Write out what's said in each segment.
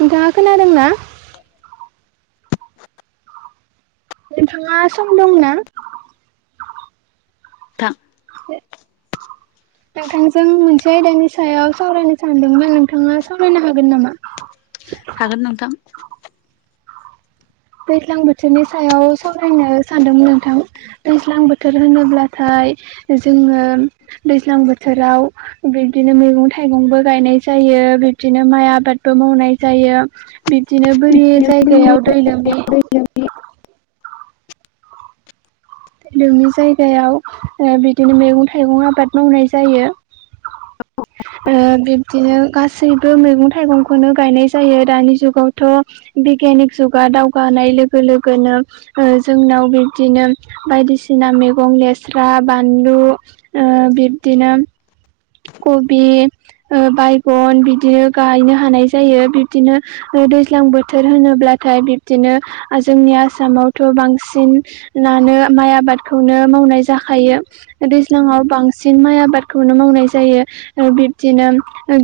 नोंथाङा खोनादों ना। नोंथाङा सम दं ना। थां। बे। नोंथांजों मोनसे आयदानि सायाव सावरायनो सानदोंमोन नोंथाङा सावरायनो हागोन नामा। [unintelligible] हागोन नोंथां। दैज्लां बोथोरनि सायाव सावरायनो सानदोंमोन नोंथां। दैज्लां बोथोर होनोब्लाथाय जोङो दैज्लां बोथोराव बिब्दिनो मैगं-थाइगंबो गायनाय जायो बिब्दिनो माइ आबादबो मावनाय जायो। बिब्दिनो बोरि जायगायाव दै लोमि लोमि जायगायाव ओ बिदिनो मैगं-थाइगं आबाद मावनाय जायो। [unintelligible] ओ बिब्दिनो गासैबो मैगं-थाइगंखौनो गायनाय जायो दानि जुगावथ'। बिगियानिक जुगा दावगानाय लोगो-लोगोनो ओ जोंनाव बिब्दिनो बायदिसिना मैगं लेस्रा, बानलु, ओ बिब्दिनो कबि ओ बायगन बिदिनो गायनो हानाय जायो बिब्दिनो बे दैज्लां बोथोर होनोब्लाथाय बिब्दिनो जोंनि आसामावथ' बांसिन नानो माइ आबादखौनो मावनाय जाखायो। दैज्लांआव बांसिन माइ आबादखौनो मावनाय जायो ओ बिब्दिनो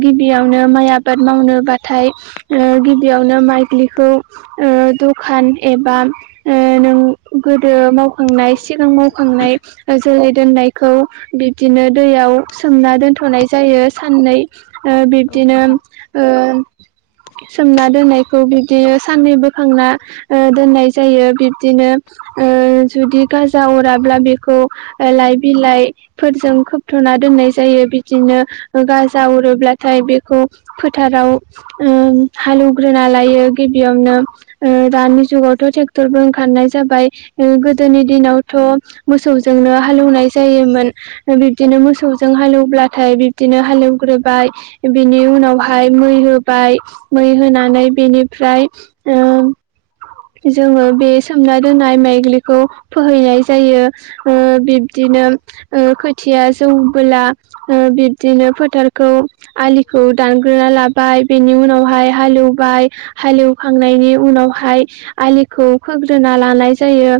गिबियावनो माइ आबाद मावनोबाथाय ओ गिबियावनो माइज्लिखौ ओ दखान एबा ओ नों गोदो मावखांनाय सिगां मावखांनाय ओ जोलै दोननायखौ बिब्दिनो दैयाव सोमना दोनथ'नाय जायो सान्नै ओ औ बिब्दिनो नोंथां। ओ सोमना दोननायखौ बिब्दिनो सान्नै, बोखांना ओ दोननाय जायो बिब्दिनो ओ जुदि गाजा अराब्ला बेखौ ओ लाइ-बिलाइफोरजों खोबथ'ना दोननाय जा जायो बिदिनो गाजा अरोब्लाथाय बेखौ फोथाराव ओ हालएवग्रोना लायो गिबियावनो ओ दानि जुगाव थ' ट्रेक्टरबो ओंखारनाय जाबाय ओ गोदोनि दिनावथ' मोसौजोंनो हालेवनाय जायोमोन बिब्दिनो मोसौजों हालेवब्लाथाय बि बिदिनो हालेवग्रोबाय बिनि उनावहाय मै हो बाय मै होनानै बेनिफ्राय ओ जोङो बे सोमना दोननाय माइज्लिखौ फोहैनाय जायो। ओ बिब्दिनो ओ खोथिया जौबोला ओ बिब्दिनो फोथारखौ आलिखौ दानग्रोना ला बाय बेनि उनावहाय हालेवबाय हालेवखांनायनि उनावहाय आलिखौ खोग्रोना लानाय जायो।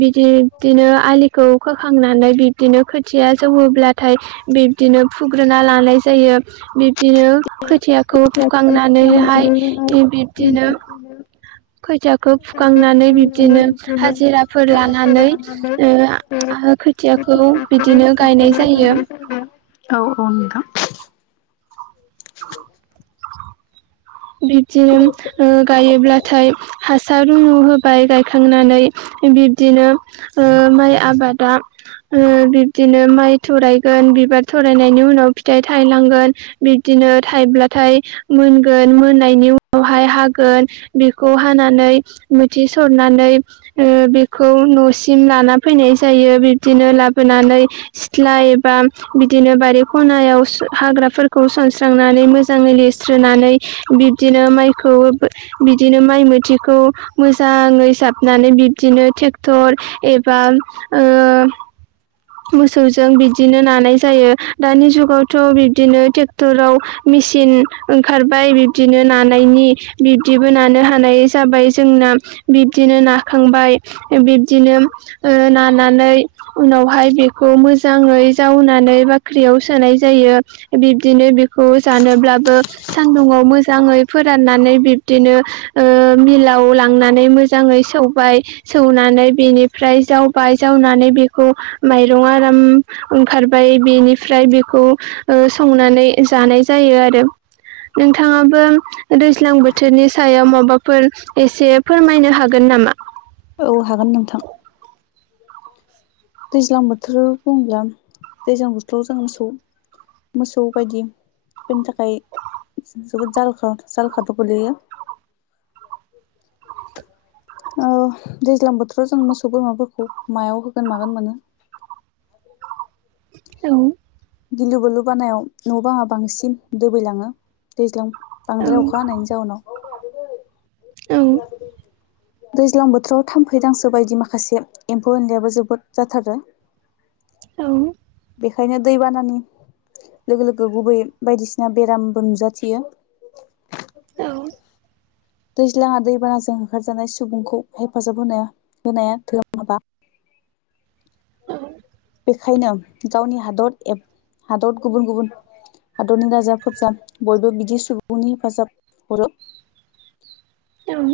बिदि-बिब्दिनो आलिखौ खोखांनानै बिब्दिनो खोथिया जौयोब्लाथाय बिब्दिनो फुग्रोना लानाय जायो। बि ब्दिनो खोथियाखौ फुखांनानैहाय बिब्दिनो खोथिया खो फुखांनानै बिब्दिनो हाजिराफोर लानानै ओ हा-खो खोथियाखौ बिदिनो गायनाय जायो। औ-औ नोंथां। बिब्दिनो ओ गायोब्ला थाय हासार रुु होबाय गायखांनानै बिब्दिनो ओ माइ आबादा ओ बिब्दिनो माइ थरायगोन बिबार थरायनायनि उनाव फिथाइ थायलांगोन बिब्दिनो थाइब्लाथाय मोनगोन मोननायनि उना बहाय हागोन बेखौ हानानै मोथि सरनानै ओ बेखौ न'सिम लाना फैनाय जायो बिब्दिनो लाबोनानै सिथ्ला एबा बिदिनो बारि खनायाव सो हाग्राफोरखौ सन स्रांनानै मोजाङै लिरस्रोनानै बिब्दिनो माइखौ बिदिनो माइ मोथिखौ मोजाङै साबनानै बिब्दिनो ट्रेक्टर एबा ओ मोसौजों बिदिनो नानाय जायो दानि जुगाव थ' बिब्दिनो ट्रेक्टराव मेसिन ओंखार फ्राय बिब्दिनो नानायनि बिब्दिबो नानो हानाय जाबाय जोंना बिब्दिनो नाखांबाय बि बिदिनो ओ नानानै उनावहाय बेखौ मोजा मोजाङै जावनानै बाख्रियाव सोनाय जायो। बिब्दिनो बेखौ जानोब्लाबो सान्दुङआव मोजाङै फोराननानै बिब्दिनो ओ मिलाव लांनानै मोजाङै सौबाय सौनानै बेनिफ्राय जावबाय जावनानै बेखौ माइरं आराम ओंखारबाय बेनिफ्राय बेखौ संनानै जानाय जायो आरो। नोंथाङाबो ओ दैज्लां बोथोरनि सायाव माबाफोर एसे फोरमायनो हागोन हागोन नामा। औ हागोन नोंथां दैज्लां बोथोर बुंब्ला दैज्लां बोथोराव जों मोसौ। मोसौ बायदिफोरनि थाखाय जोबोद जाल -जाल खादु गोलैयो ओ दैज्लां बोथोराव जों मोसौ बोरमाफोरखौ मायाव होगोन मागोन मोनो। औ। गिलु -बालु बानायाव न'बो आंहा बांसिन दुबैलाङो दैज्लां बांद्राय अखा हानायनि जाउनाव [unintelligible] दैज्लां बोथोराव थाम्फैदांसो बायदि माखासे एम्फौ एनलाययाबो जोबोद जाथारो औ। बेखायनो दैबानानि लोगो -लोगो गुबै बायदिसिना बेरामबो नुजाथियो। औ। दैज्लाङा दैबानाजों होखारजानाय सुबुंखौ हेफाजाब होनो होनाया धोरोम हाबा बेखायनो गावनि हादर एब हादर गुबुन गुबुन हादरनि राजाफोरज बयबो बिदि सुबुंनि हेफाजाब हरो उम।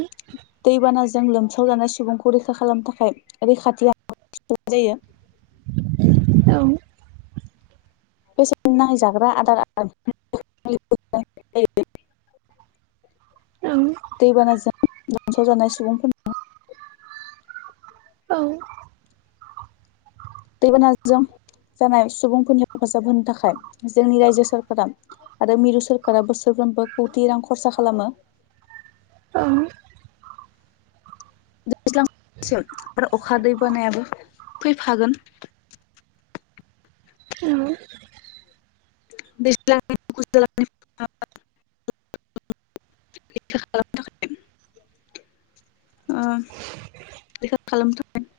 दैबानाजों लोमसावजानाय सुबुंखौ रैखा खालामनो थाखाय रैखाथि जायो बेसे नाङै जाग्रा आदार [unintelligible] ओं। दैबानाजों लोमसाव जानाय सुबुंफोरनि औ। दैबानाजों जानाय सुबुंफोरनि हेफाजाब होनो थाखाय जोंनि रायजो सरका आरो मिरु सोरखारा बोसोरफ्रोमबो खौथि रां खरसा खालामो। ओं दैज्लां बोथोरसिम आरो अखा दैबानायाबो फैफागोन उम। [unintelligible] [unintelligible]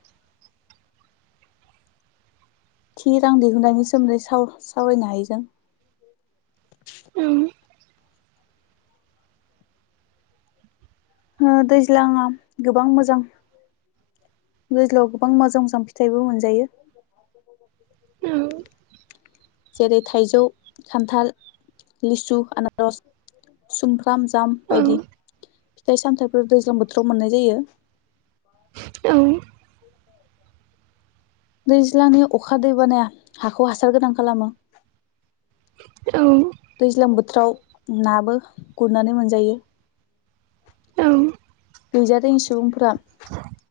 थि रां दिहुननायनि सोमोन्दै साव -सावरायनो हायो जों ओं ओ दैज्लाङा गोबां मोजां दैज्लांआव गोबां मोजां मोजां फिथाइबो मोनजायो [unintelligible] जेरै थाइजौ, खान्थाल, लिसु, आनारस, सुमफ्राम जाम बायदि फिथाइ सामथायाइफोर दैज्लां बोथोराव मोननाय जायो। दैज्लांनि अखा दैबानाया हाखौ हासार गोनां खालामो। औ दैज्लां बोथोराव नाबो गुरनानै मोनजायो। गैजारोङै सुबुंफोरा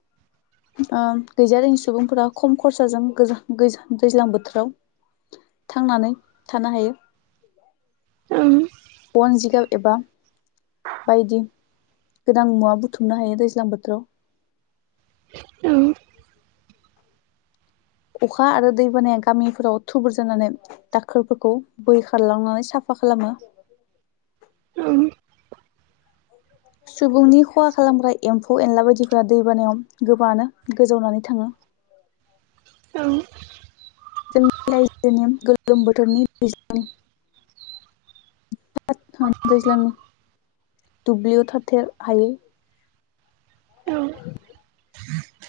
[inaudible] ओम‌ गैज रोङि सुबुंफोरा खम खरसाजों गोजा- गोजा दैज्लां बोथोराव थांनानै थानो हायो। ओंं बन जिगाब एबा बायदि गोनां मुवा बुथुमनो हायो दैज्लां बोथोराव औ अखा आरो दैबानाया गामिफोराव थुबुर जानानै दाखोरफोरखौ बोहै खारलांनानै साफा खालामो। ओं सुबुंनि खहा खालामग्रा एम्फौ एनला बायदिफोरा दैबानायाव गोबाङानो गोजावनानै थाङो। औ जोंनि रायजोनि गोलोम बोथोरनि दैज्लां [unintelligible] दैज्लांनि दुब्लियाव थाथे हायोै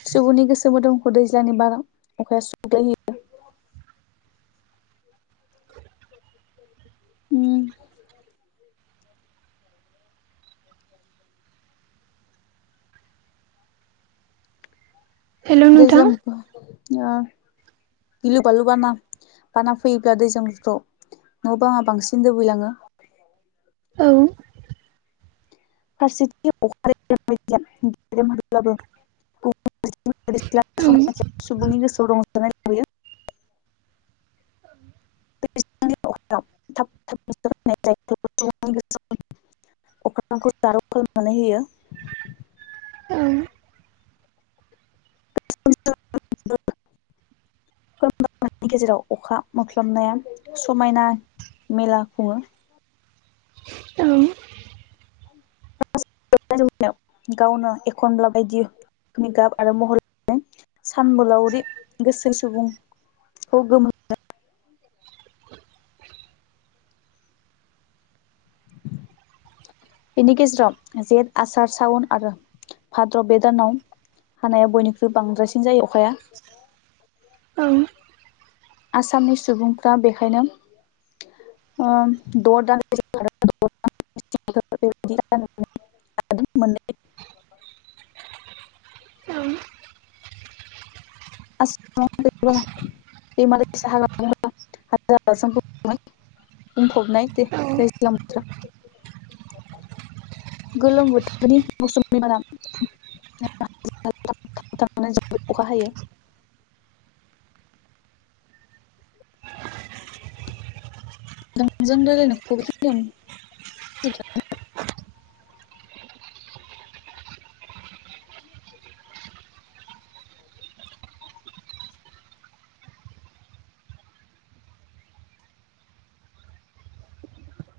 सुबुंनि गोसो मोदोमखौ दैज्लनि बारा अखाया सुग्लायो। उम [inaudible] नोंथां दैज्लां ओ गिलु बालु बाना बाना फैयोब्ला दैज्लांबोथोराव न बांआ बांसिन दोबैलाङो। औ फारसेथिबो [unintelligible] [unintelligible] औ सुबुंनि गोसोआव रंजानाय लाबोयो [inaudible] [unintelligible] जारौ खालामनानै होयो [inaudible] [unintelligible] अखा मोफ्लाबनाया समायना मेला खुङो औ [unintelligible] गावनो एखनब्ला बायदि नि गाब आरो महर सानबोलावरि गोसो सुबुं [unintelligible] [inaudible] बिनि गेजेराव जेठ, आसार, सावन आरो भाद्र बेदानाव हानाया बयनिख्रुइ बांद्रायसिन जायो अखाया औ आसामनि सुबुंफोरा बेखायनो ओम द' दान [unintelligible] [unintelligible] मोनै औ [unintelligible] बुंफबनाय दे औ दैज्लां बोथोरा [inaudible] गोलोम बोथोरनि मौसुम बारा [unintelligible] अखा हायो [inaudible] [unintelligible]